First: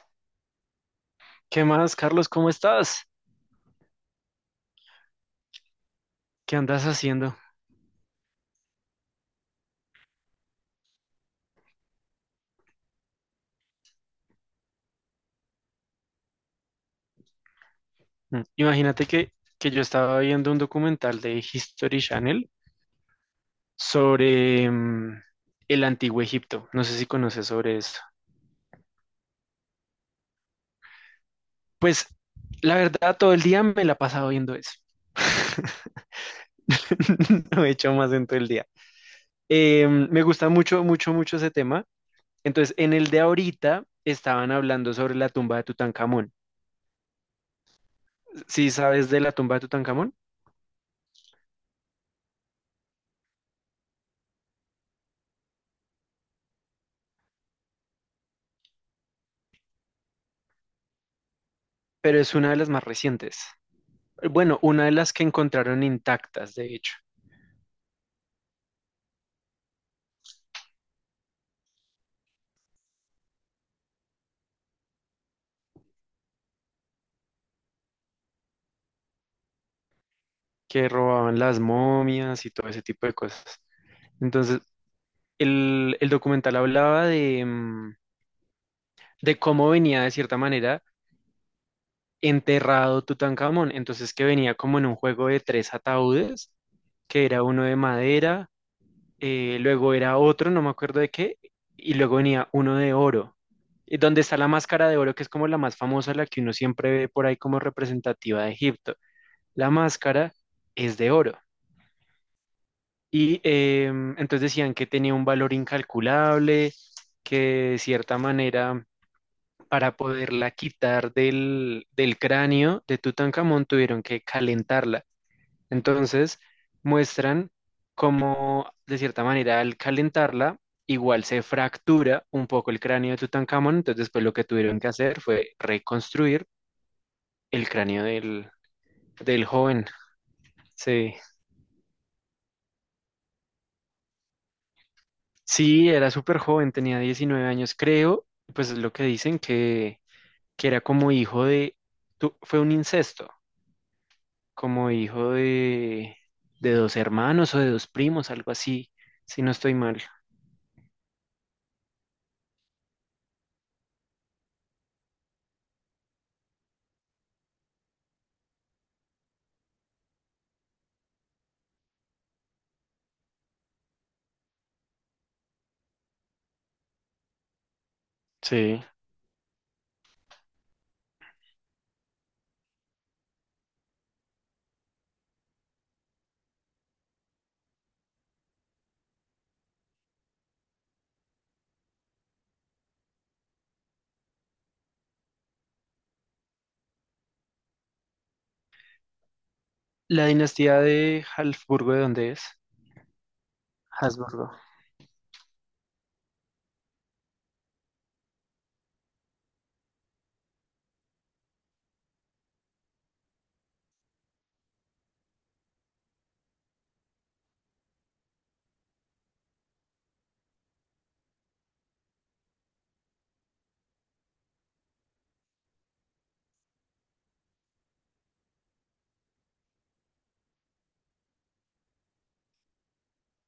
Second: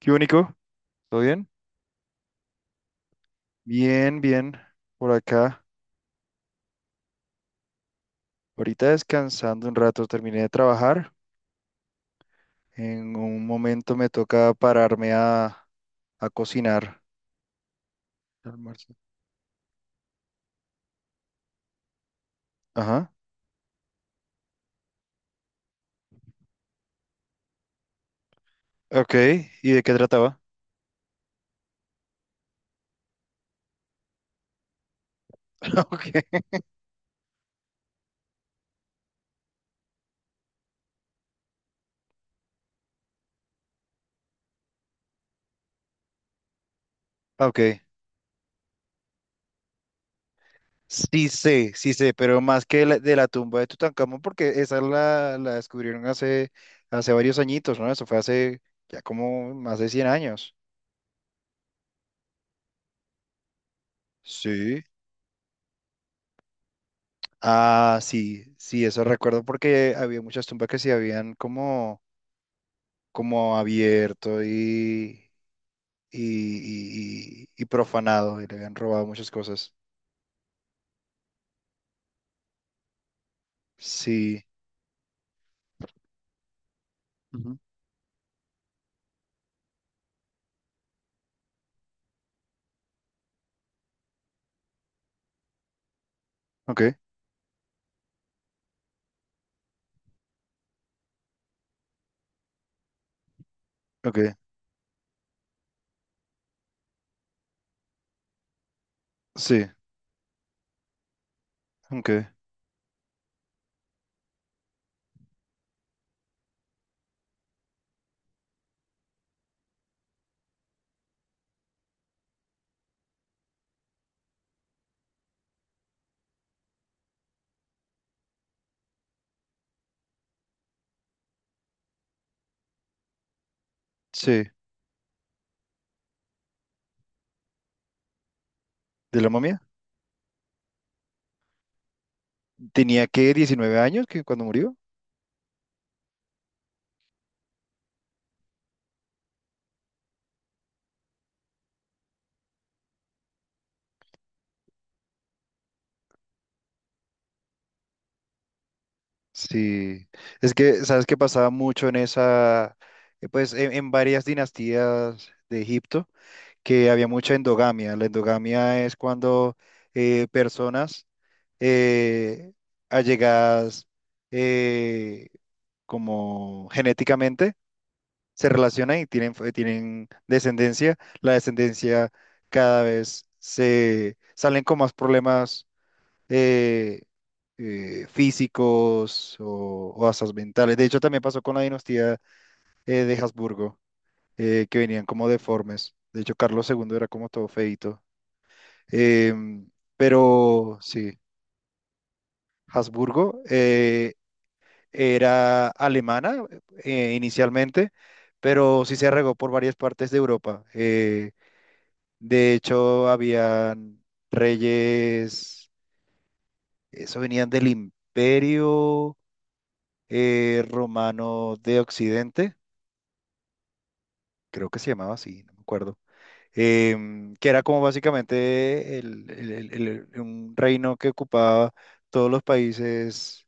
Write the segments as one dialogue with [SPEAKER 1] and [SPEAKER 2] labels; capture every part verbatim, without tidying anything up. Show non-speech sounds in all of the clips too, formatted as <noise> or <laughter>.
[SPEAKER 1] ¿Qué único? ¿Todo bien?
[SPEAKER 2] ¿Qué más, Carlos? ¿Cómo estás?
[SPEAKER 1] Bien, bien. Por acá.
[SPEAKER 2] ¿Qué andas haciendo?
[SPEAKER 1] Ahorita descansando un rato, terminé de trabajar. En un momento me toca pararme a, a cocinar.
[SPEAKER 2] Mm.
[SPEAKER 1] Almuerzo.
[SPEAKER 2] Imagínate que, que yo estaba viendo un documental de History Channel
[SPEAKER 1] Ajá.
[SPEAKER 2] sobre mm, el Antiguo Egipto. No sé si conoces sobre esto.
[SPEAKER 1] Ok. ¿Y de qué trataba?
[SPEAKER 2] Pues la verdad, todo el día me la he pasado viendo eso.
[SPEAKER 1] <laughs>
[SPEAKER 2] <laughs>
[SPEAKER 1] Ok.
[SPEAKER 2] No he hecho más en todo el día. Eh, me gusta mucho, mucho, mucho ese tema. Entonces, en el de ahorita estaban hablando sobre la tumba de Tutankamón.
[SPEAKER 1] Ok.
[SPEAKER 2] Sí sabes de la tumba de Tutankamón,
[SPEAKER 1] Sí sé, sí sé, pero más que la- de la tumba de Tutankamón, porque esa la, la descubrieron hace, hace varios añitos, ¿no? Eso fue hace ya como más de cien años.
[SPEAKER 2] pero es una de las más recientes. Bueno,
[SPEAKER 1] Sí.
[SPEAKER 2] una de las que encontraron intactas, de hecho,
[SPEAKER 1] Ah, sí, sí, eso recuerdo porque había muchas tumbas que se habían como, como abierto y, y, y, y- y profanado y le habían robado muchas cosas.
[SPEAKER 2] que robaban las momias y todo ese tipo de cosas.
[SPEAKER 1] Sí.
[SPEAKER 2] Entonces, el, el documental hablaba de,
[SPEAKER 1] Ujú.
[SPEAKER 2] mm, de cómo venía de cierta manera enterrado Tutankamón. Entonces, que venía como en un juego de tres ataúdes,
[SPEAKER 1] Ok,
[SPEAKER 2] que era uno de madera, eh, luego era otro, no me acuerdo de qué, y luego venía uno de oro. Y
[SPEAKER 1] ok,
[SPEAKER 2] donde está la máscara de oro, que es como la más famosa, la que uno siempre ve por ahí como representativa de Egipto.
[SPEAKER 1] sí,
[SPEAKER 2] La máscara es de oro.
[SPEAKER 1] ok,
[SPEAKER 2] Y eh, entonces decían que tenía un valor incalculable, que de cierta manera para poderla quitar del, del cráneo de Tutankamón tuvieron que calentarla. Entonces muestran cómo de cierta manera al calentarla igual se fractura un poco el cráneo de Tutankamón, entonces después lo que
[SPEAKER 1] sí.
[SPEAKER 2] tuvieron que hacer fue reconstruir el cráneo del,
[SPEAKER 1] ¿De la
[SPEAKER 2] del
[SPEAKER 1] momia?
[SPEAKER 2] joven. Sí.
[SPEAKER 1] ¿Tenía que diecinueve años que cuando murió?
[SPEAKER 2] Sí, era súper joven, tenía diecinueve años, creo, pues es lo que dicen que, que era como hijo de, tu- fue un incesto, como hijo de, de dos hermanos o de dos primos, algo así, si no estoy mal.
[SPEAKER 1] Sí, es que, ¿sabes qué pasaba mucho en esa, eh, pues en, en varias dinastías de Egipto? Que había mucha endogamia. La endogamia es cuando eh, personas eh, allegadas, eh, como genéticamente, se
[SPEAKER 2] Sí.
[SPEAKER 1] relacionan y tienen, f- tienen descendencia. La descendencia cada vez se salen con más problemas eh, eh, físicos o, o hasta mentales. De hecho, también pasó con la dinastía eh, de Habsburgo, eh, que venían como deformes. De hecho, Carlos segundo era como todo feito. Eh,
[SPEAKER 2] La
[SPEAKER 1] pero
[SPEAKER 2] dinastía
[SPEAKER 1] sí,
[SPEAKER 2] de Habsburgo, ¿de dónde es?
[SPEAKER 1] Habsburgo eh,
[SPEAKER 2] Habsburgo.
[SPEAKER 1] era alemana eh, inicialmente, pero sí se regó por varias partes de Europa. Eh, de hecho, habían reyes, eso venían del Imperio eh, Romano de Occidente, creo que se llamaba así, no me acuerdo. Em, que era como básicamente el- el- el- el- un reino que ocupaba todos los países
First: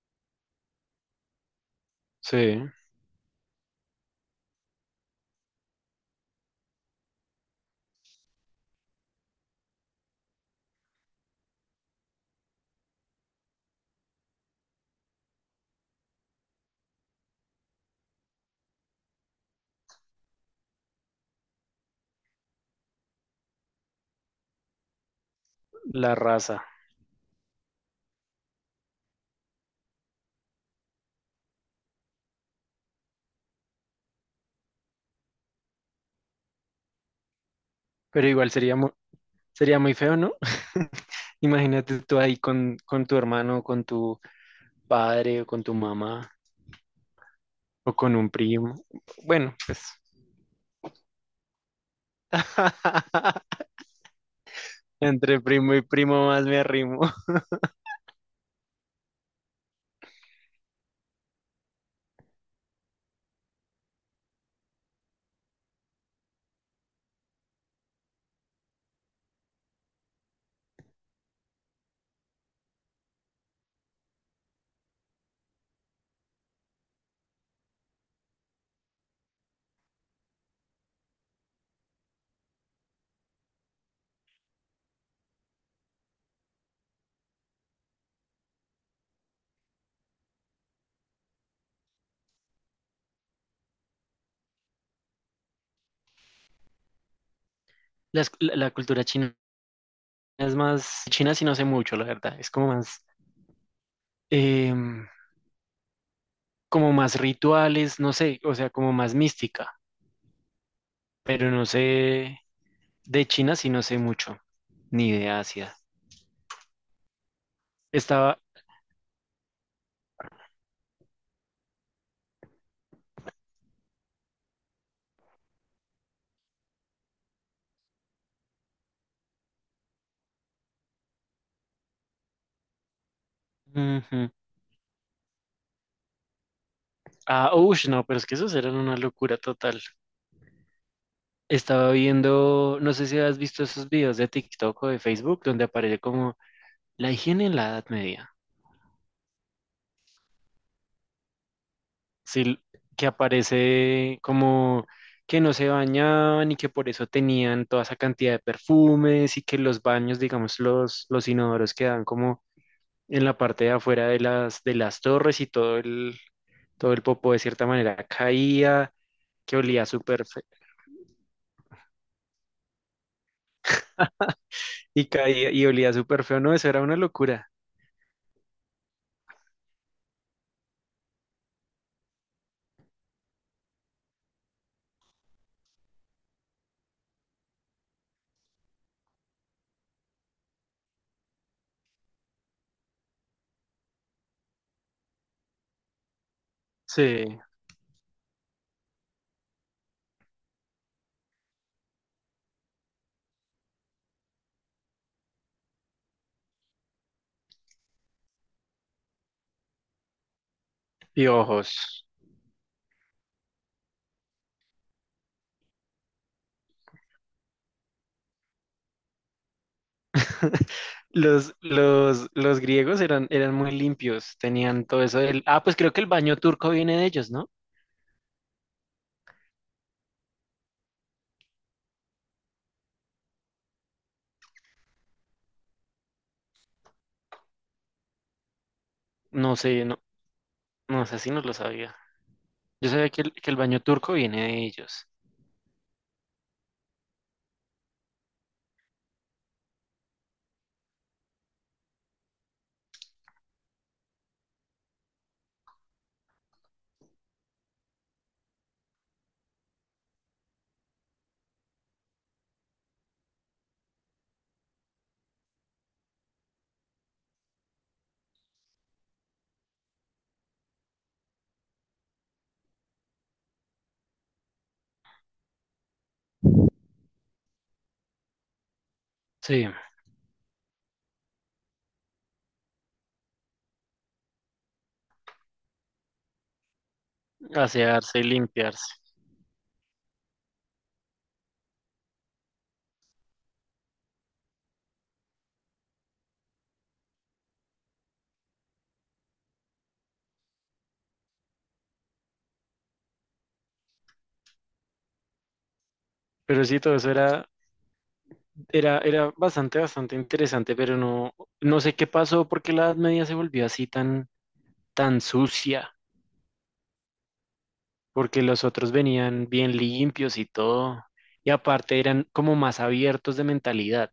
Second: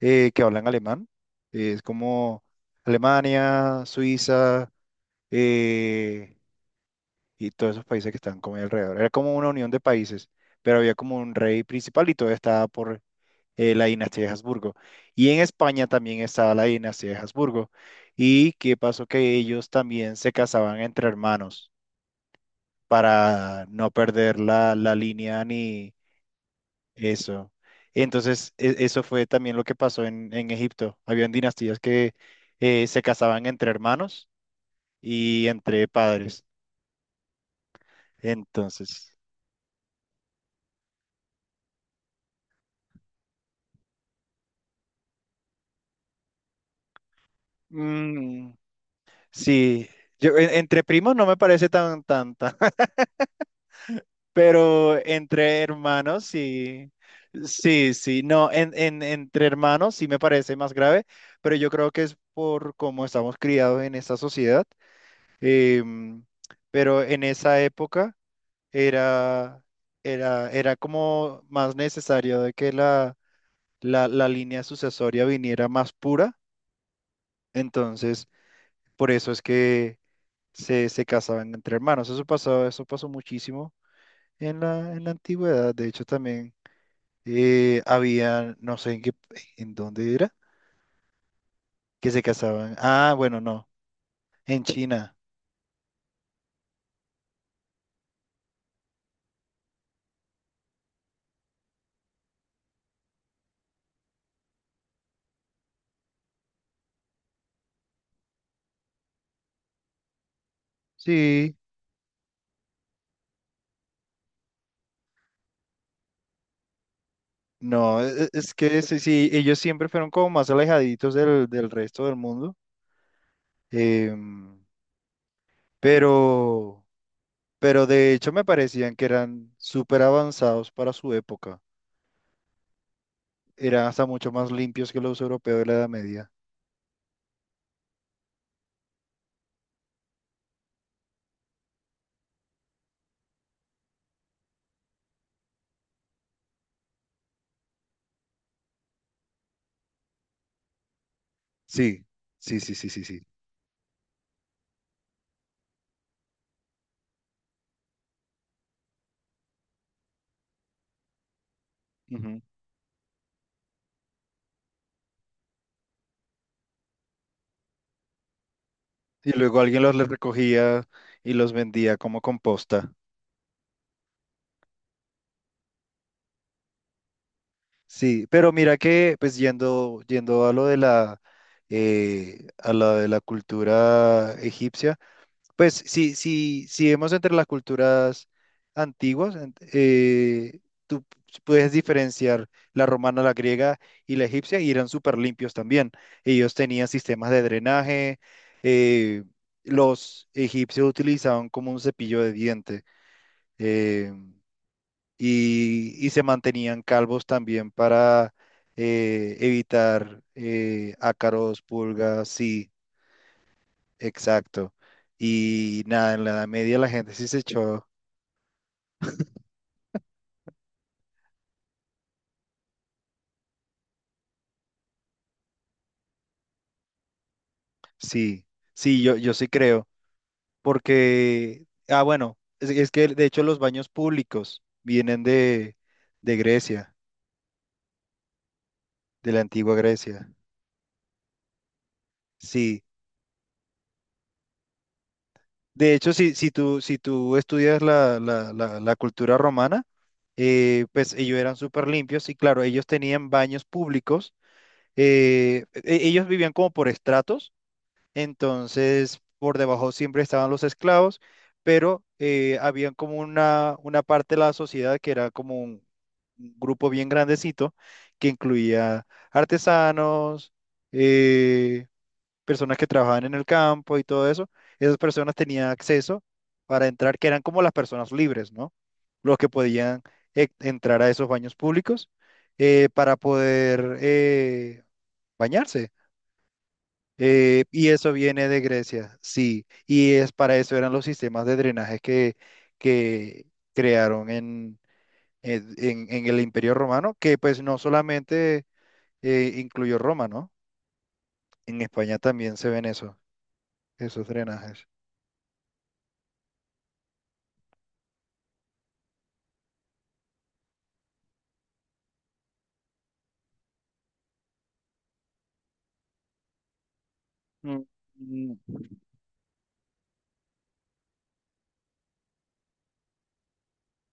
[SPEAKER 1] eh, que hablan alemán. Eh, es
[SPEAKER 2] Sí,
[SPEAKER 1] como Alemania, Suiza, eh, y todos esos países que están como ahí alrededor. Era como una unión de países, pero había como un rey principal y todo estaba por eh, la dinastía de Habsburgo. Y en España también estaba la dinastía de Habsburgo. ¿Y qué pasó? Que ellos también se casaban entre hermanos para no perder la, la línea ni...
[SPEAKER 2] la raza.
[SPEAKER 1] Eso. Entonces, e- eso fue también lo que pasó en, en Egipto. Habían dinastías que eh, se casaban entre hermanos y entre padres.
[SPEAKER 2] Pero igual sería muy,
[SPEAKER 1] Entonces,
[SPEAKER 2] sería muy feo, ¿no? <laughs> Imagínate tú ahí con, con tu hermano, con tu padre o con tu mamá o con un
[SPEAKER 1] mm,
[SPEAKER 2] primo. Bueno, pues.
[SPEAKER 1] sí, yo en- entre primos no me parece tan, tan, tan, <laughs>
[SPEAKER 2] <laughs>
[SPEAKER 1] pero
[SPEAKER 2] Entre
[SPEAKER 1] entre
[SPEAKER 2] primo y
[SPEAKER 1] hermanos
[SPEAKER 2] primo más me
[SPEAKER 1] sí,
[SPEAKER 2] arrimo.
[SPEAKER 1] sí, sí, no, en, en, entre hermanos sí me parece más grave, pero yo creo que es por cómo estamos criados en esta sociedad. Em, pero en esa época, era, era, era como más necesario de que la, la, la línea sucesoria viniera más pura. Entonces, por eso es que se, se casaban entre hermanos. Eso pasó, eso pasó muchísimo en la, en la antigüedad. De hecho, también eh, había, no sé en qué, en dónde era, que se casaban. Ah, bueno, no, en China.
[SPEAKER 2] Las- La, la cultura china es más, China sí no sé mucho, la verdad, es como más, em, como más rituales, no sé, o sea, como más mística, pero
[SPEAKER 1] Sí.
[SPEAKER 2] no sé, de China sí no sé mucho, ni de Asia.
[SPEAKER 1] No, e- e-
[SPEAKER 2] Estaba,
[SPEAKER 1] es que sí, sí, ellos siempre fueron como más alejaditos del, del resto del mundo. Em, pero, pero de hecho me parecían que eran súper avanzados para su época. Eran hasta
[SPEAKER 2] ujú.
[SPEAKER 1] mucho más limpios que los europeos de la Edad Media.
[SPEAKER 2] Ah, ush, no, pero es que esos eran una locura total. Estaba viendo, no sé si has visto esos videos de TikTok o de Facebook, donde aparece como la higiene en la Edad Media.
[SPEAKER 1] Sí, sí,
[SPEAKER 2] Sí,
[SPEAKER 1] sí, sí, sí,
[SPEAKER 2] que
[SPEAKER 1] sí.
[SPEAKER 2] aparece como que no se bañaban y que por eso tenían toda esa cantidad de perfumes y que los baños, digamos, los, los inodoros quedan
[SPEAKER 1] Ujú.
[SPEAKER 2] como en la parte de afuera de las, de las torres y todo el, todo el popó de cierta manera caía,
[SPEAKER 1] Y
[SPEAKER 2] que
[SPEAKER 1] luego alguien
[SPEAKER 2] olía
[SPEAKER 1] los le
[SPEAKER 2] súper feo
[SPEAKER 1] recogía y los vendía como composta.
[SPEAKER 2] y caía y olía súper feo, no, eso era una locura.
[SPEAKER 1] Sí, pero mira que, pues yendo, yendo a lo de la, eh, a la de la cultura egipcia. Pues si, si, si vemos entre las culturas antiguas, ent- eh, tú puedes diferenciar la romana, la griega y la egipcia, y eran súper limpios también. Ellos tenían sistemas
[SPEAKER 2] Sí,
[SPEAKER 1] de drenaje, eh, los egipcios utilizaban como un cepillo de diente, eh, y, y se mantenían calvos también para eh, evitar eh,
[SPEAKER 2] y
[SPEAKER 1] ácaros,
[SPEAKER 2] ojos.
[SPEAKER 1] pulgas, sí. Exacto. Y nada, en la Edad Media la gente sí se echó,
[SPEAKER 2] <laughs> Los, los, los griegos eran, eran muy limpios, tenían todo eso del... Ah, pues creo que el baño turco viene de ellos, ¿no?
[SPEAKER 1] sí, sí, yo, yo sí creo, porque, ah, bueno, es, es que de hecho los baños públicos vienen de, de Grecia, de la
[SPEAKER 2] No
[SPEAKER 1] antigua
[SPEAKER 2] sé, no,
[SPEAKER 1] Grecia,
[SPEAKER 2] no sé si no lo sabía.
[SPEAKER 1] sí.
[SPEAKER 2] Yo sabía que el, que el baño turco viene de ellos.
[SPEAKER 1] De hecho, si, si tú, si tú estudias la, la, la, la cultura romana. Eh, pues ellos eran súper limpios y claro, ellos tenían baños públicos. Eh, e- ellos vivían como por estratos. Entonces, por debajo siempre estaban los esclavos, pero eh, había como una, una parte de la sociedad que era como un, un grupo bien grandecito que incluía artesanos, eh, personas que trabajaban en el campo y todo eso. Esas personas tenían acceso para entrar, que eran como las personas libres, ¿no? Los que
[SPEAKER 2] Sí,
[SPEAKER 1] podían e- entrar a esos baños públicos eh, para poder eh, bañarse. Eh, y eso
[SPEAKER 2] asearse y
[SPEAKER 1] viene de
[SPEAKER 2] limpiarse.
[SPEAKER 1] Grecia, sí. Y es para eso eran los sistemas de drenaje que, que crearon en, en, en- en el Imperio Romano, que pues no solamente eh, incluyó Roma, ¿no? En España también se ven eso, esos drenajes.
[SPEAKER 2] Pero sí, todo eso era, era, era bastante, bastante interesante, pero no, no sé qué pasó porque la Edad Media se volvió así tan, tan sucia,
[SPEAKER 1] Mm,
[SPEAKER 2] porque los
[SPEAKER 1] mm.
[SPEAKER 2] otros venían bien limpios y todo, y aparte eran como más abiertos de mentalidad.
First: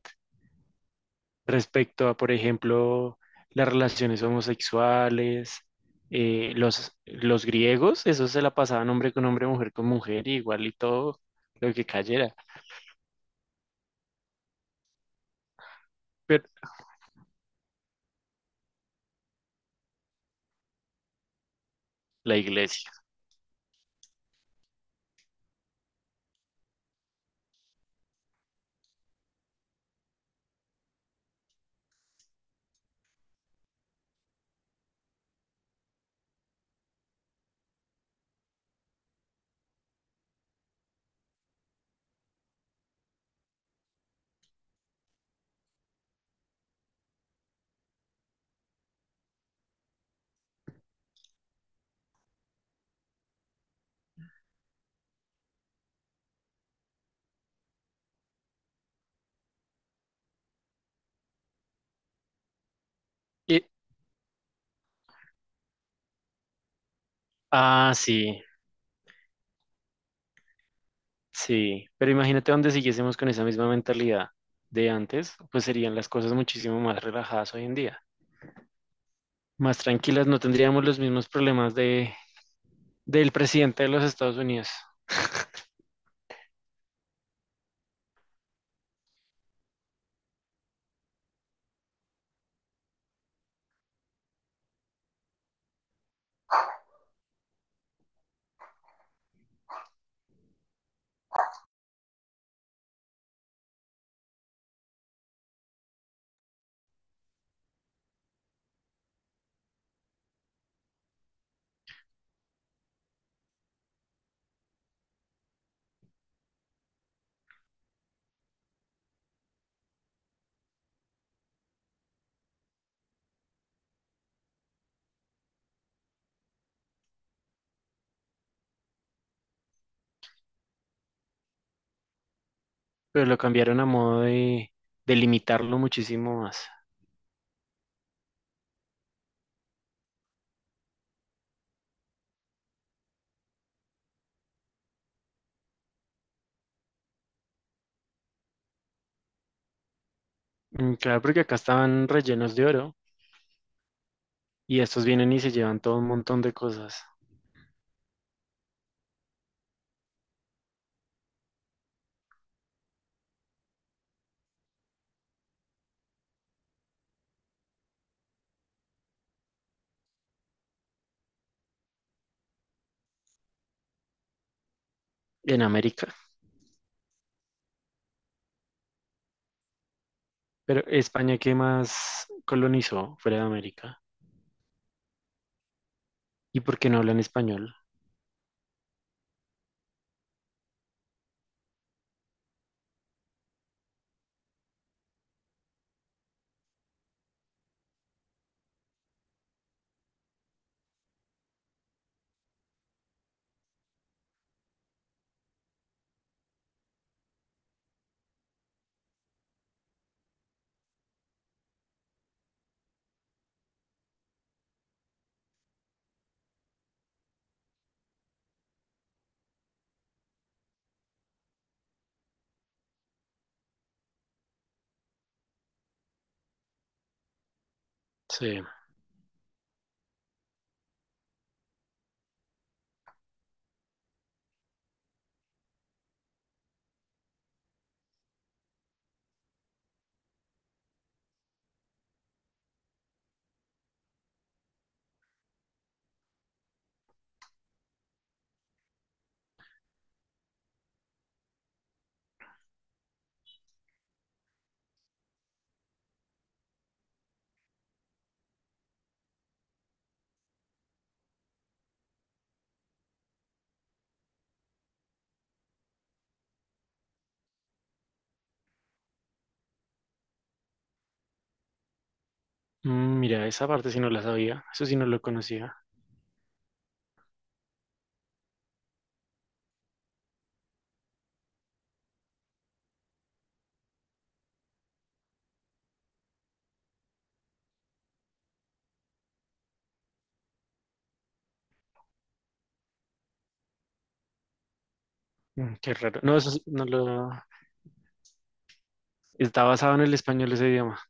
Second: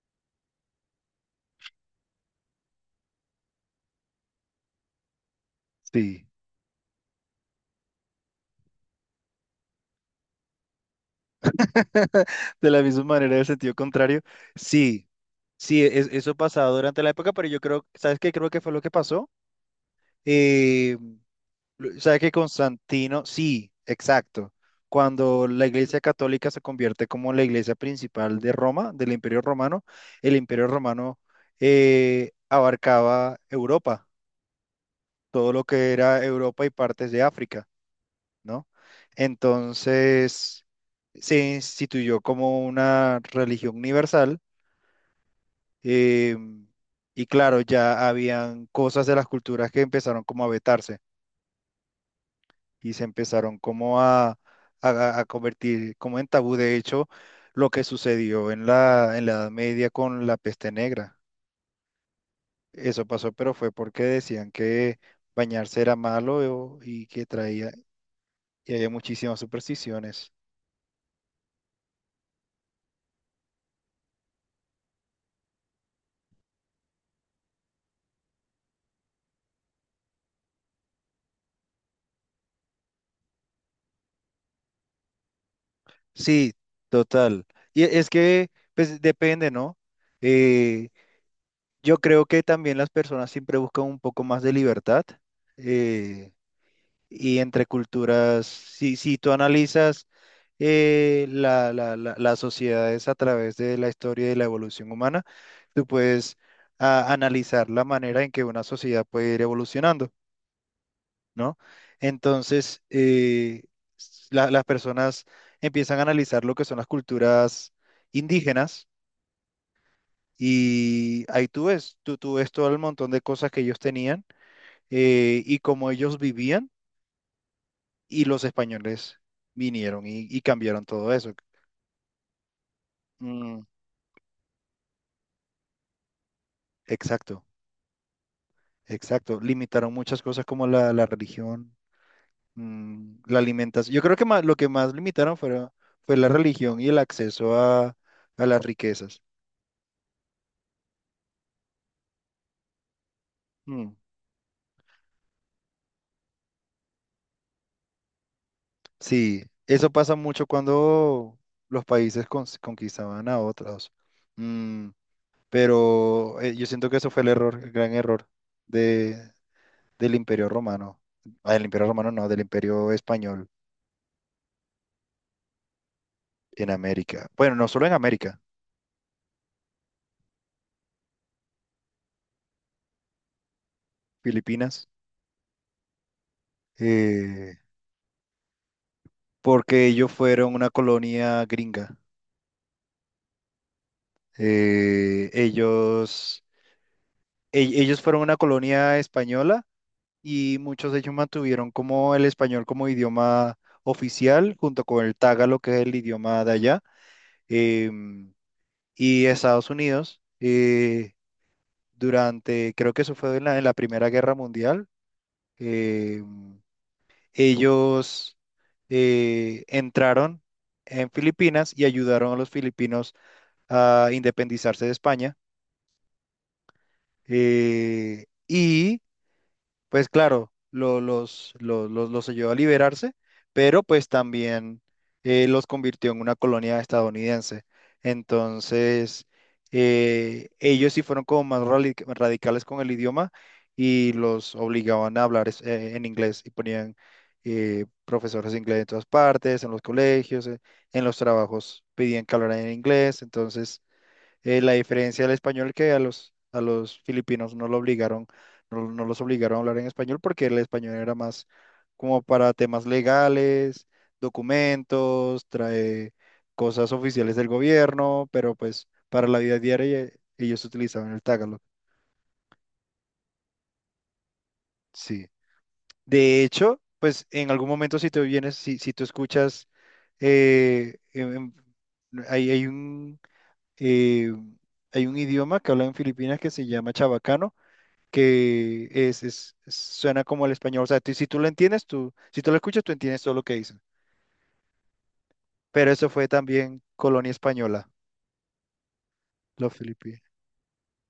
[SPEAKER 2] Respecto a, por ejemplo, las relaciones homosexuales,
[SPEAKER 1] Sí.
[SPEAKER 2] eh, los, los griegos, eso se la pasaban hombre con hombre, mujer con mujer, y igual y todo lo que
[SPEAKER 1] <laughs>
[SPEAKER 2] cayera,
[SPEAKER 1] De la misma manera, en el sentido contrario. Sí, sí, es- eso
[SPEAKER 2] pero
[SPEAKER 1] pasaba durante la época, pero yo creo, ¿sabes qué? Creo que fue lo que pasó. eh, O sea que
[SPEAKER 2] la iglesia.
[SPEAKER 1] Constantino, sí, exacto. Cuando la Iglesia Católica se convierte como la Iglesia principal de Roma, del Imperio Romano, el Imperio Romano eh, abarcaba Europa, todo lo que era Europa y partes de África, ¿no? Entonces se instituyó como una religión universal, eh, y claro, ya habían cosas de las culturas que empezaron como a vetarse, y se empezaron como a, a- a convertir como en tabú. De hecho, lo que sucedió en la, en la Edad Media con la peste negra. Eso pasó, pero
[SPEAKER 2] Y-
[SPEAKER 1] fue porque decían que bañarse era malo o- y que traía,
[SPEAKER 2] ah, sí,
[SPEAKER 1] y había muchísimas supersticiones.
[SPEAKER 2] sí, pero imagínate donde siguiésemos con esa misma mentalidad de antes, pues serían las cosas muchísimo más relajadas hoy en día, más tranquilas, no tendríamos los mismos problemas de, del presidente de los Estados Unidos,
[SPEAKER 1] Sí, total. Y e- es que, pues depende, ¿no? Eh, yo creo que también las personas siempre buscan un poco más de libertad. Eh, y entre culturas, si, si tú analizas eh, la, la- la- las sociedades a través de la historia y la evolución humana, tú puedes ah, analizar la manera en que una sociedad puede ir evolucionando, ¿no? Entonces, eh, s- la- las personas empiezan a analizar lo que son las culturas indígenas, y ahí tú ves, tú, tú ves todo el montón de cosas que ellos tenían, eh, y cómo ellos vivían, y los españoles vinieron y, y cambiaron todo eso.
[SPEAKER 2] pero lo
[SPEAKER 1] Mm,
[SPEAKER 2] cambiaron a modo de, de limitarlo muchísimo más.
[SPEAKER 1] exacto, exacto. Limitaron muchas cosas como la, la religión, mm, la alimentación. Yo creo que más, lo que más limitaron fue, fue la religión y el acceso a, a las riquezas.
[SPEAKER 2] Mm, claro, porque acá estaban rellenos de oro
[SPEAKER 1] Mm,
[SPEAKER 2] y estos vienen y se llevan todo un montón de cosas
[SPEAKER 1] sí, eso pasa mucho cuando los países cons- conquistaban a otros. Mm, pero eh, yo siento que eso fue el error, el gran error de, del Imperio Romano. Ah, del Imperio Romano no, del Imperio Español
[SPEAKER 2] en América.
[SPEAKER 1] en América. Bueno, no solo en América,
[SPEAKER 2] Pero España, ¿qué más colonizó fuera de América?
[SPEAKER 1] Filipinas.
[SPEAKER 2] ¿Y por qué no hablan
[SPEAKER 1] eh,
[SPEAKER 2] español?
[SPEAKER 1] Porque ellos fueron una colonia gringa. Eh, ellos, e- Ellos fueron una colonia española, y muchos de ellos mantuvieron como el español como idioma oficial, junto con el tagalo, que es el idioma de allá. Em, y Estados Unidos, eh, durante, creo que eso fue en la, en la Primera Guerra Mundial. em, Ellos eh, entraron en Filipinas y ayudaron a los filipinos a independizarse de España. Eh,
[SPEAKER 2] Sí.
[SPEAKER 1] y pues claro, lo- los, lo- los, los ayudó a liberarse, pero pues también eh, los convirtió en una colonia estadounidense. Entonces, eh, ellos sí fueron como más rali- radicales con el idioma, y los obligaban a hablar es- eh, en inglés, y ponían eh, profesores de inglés en todas partes, en los colegios, eh, en los trabajos pedían que hablaran en inglés. Entonces, eh, la diferencia del español, que a los, a los filipinos no lo obligaron, no, no los obligaron a hablar en español, porque el español era más como para temas legales, documentos, trae cosas oficiales del gobierno, pero pues para la vida diaria, eh, ellos utilizaban el tagalog.
[SPEAKER 2] Mm, mira, esa parte sí no la sabía, eso sí no lo
[SPEAKER 1] Sí.
[SPEAKER 2] conocía.
[SPEAKER 1] De hecho, pues en algún momento si te vienes, si, si tú escuchas, eh, em- em, hay, hay un, eh, hay un idioma que hablan en Filipinas que se llama chabacano, que es, es- suena como el español. O sea, tú- si tú lo entiendes, tú, si tú lo escuchas, tú entiendes todo lo que dicen.
[SPEAKER 2] Mm,
[SPEAKER 1] Pero
[SPEAKER 2] qué
[SPEAKER 1] eso
[SPEAKER 2] raro.
[SPEAKER 1] fue
[SPEAKER 2] No, eso sí
[SPEAKER 1] también
[SPEAKER 2] no
[SPEAKER 1] colonia
[SPEAKER 2] lo...
[SPEAKER 1] española,
[SPEAKER 2] Está
[SPEAKER 1] los
[SPEAKER 2] basado en el
[SPEAKER 1] filipinos.
[SPEAKER 2] español ese idioma.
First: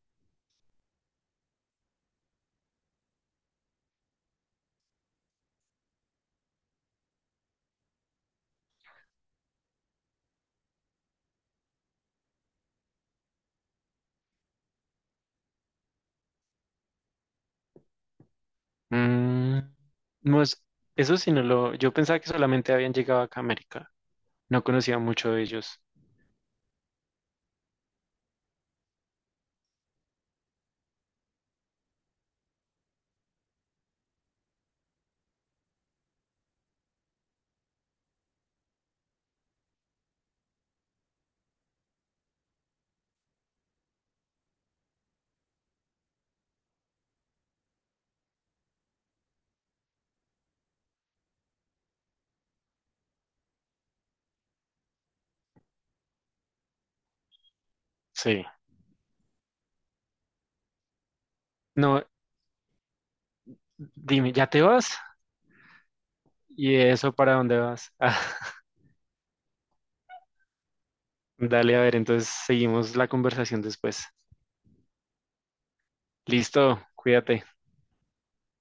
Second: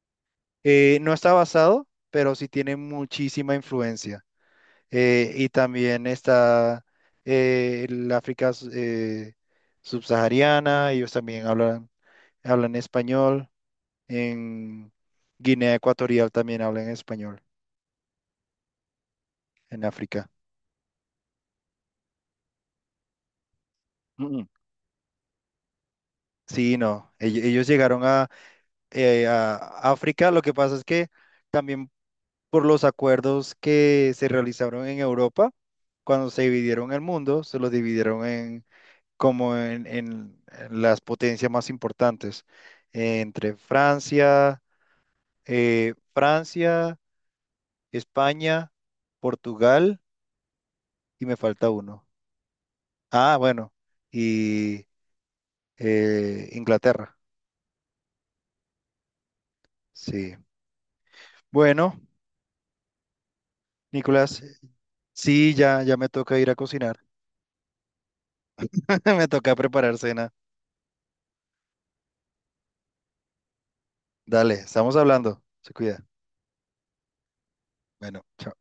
[SPEAKER 1] Eh, no está basado, pero sí tiene muchísima influencia. Eh, y también está, eh, el África eh, subsahariana, ellos también hablan, hablan español. En Guinea Ecuatorial también hablan español,
[SPEAKER 2] Mm,
[SPEAKER 1] en África.
[SPEAKER 2] no es- eso sí no lo... Yo pensaba que solamente habían llegado acá a América.
[SPEAKER 1] Mm, mm.
[SPEAKER 2] No conocía mucho de ellos.
[SPEAKER 1] Sí, no, ell- ellos llegaron eh, a África. Lo que pasa es que también por los acuerdos que se realizaron en Europa, cuando se dividieron el mundo, se los dividieron en como en, en- en las potencias más importantes, eh, entre Francia, eh, Francia, España, Portugal y me falta uno. Ah, bueno, y eh, Inglaterra.
[SPEAKER 2] Sí.
[SPEAKER 1] Sí. Bueno,
[SPEAKER 2] No, dime,
[SPEAKER 1] Nicolás,
[SPEAKER 2] ¿ya te vas?
[SPEAKER 1] sí, ya, ya me toca ir a
[SPEAKER 2] ¿Y
[SPEAKER 1] cocinar.
[SPEAKER 2] eso para dónde vas? <laughs> Ah,
[SPEAKER 1] <laughs> Me toca preparar cena.
[SPEAKER 2] dale, a ver, entonces seguimos la conversación después.
[SPEAKER 1] Dale, estamos hablando. Se cuida.
[SPEAKER 2] Listo, cuídate.
[SPEAKER 1] Bueno, chao.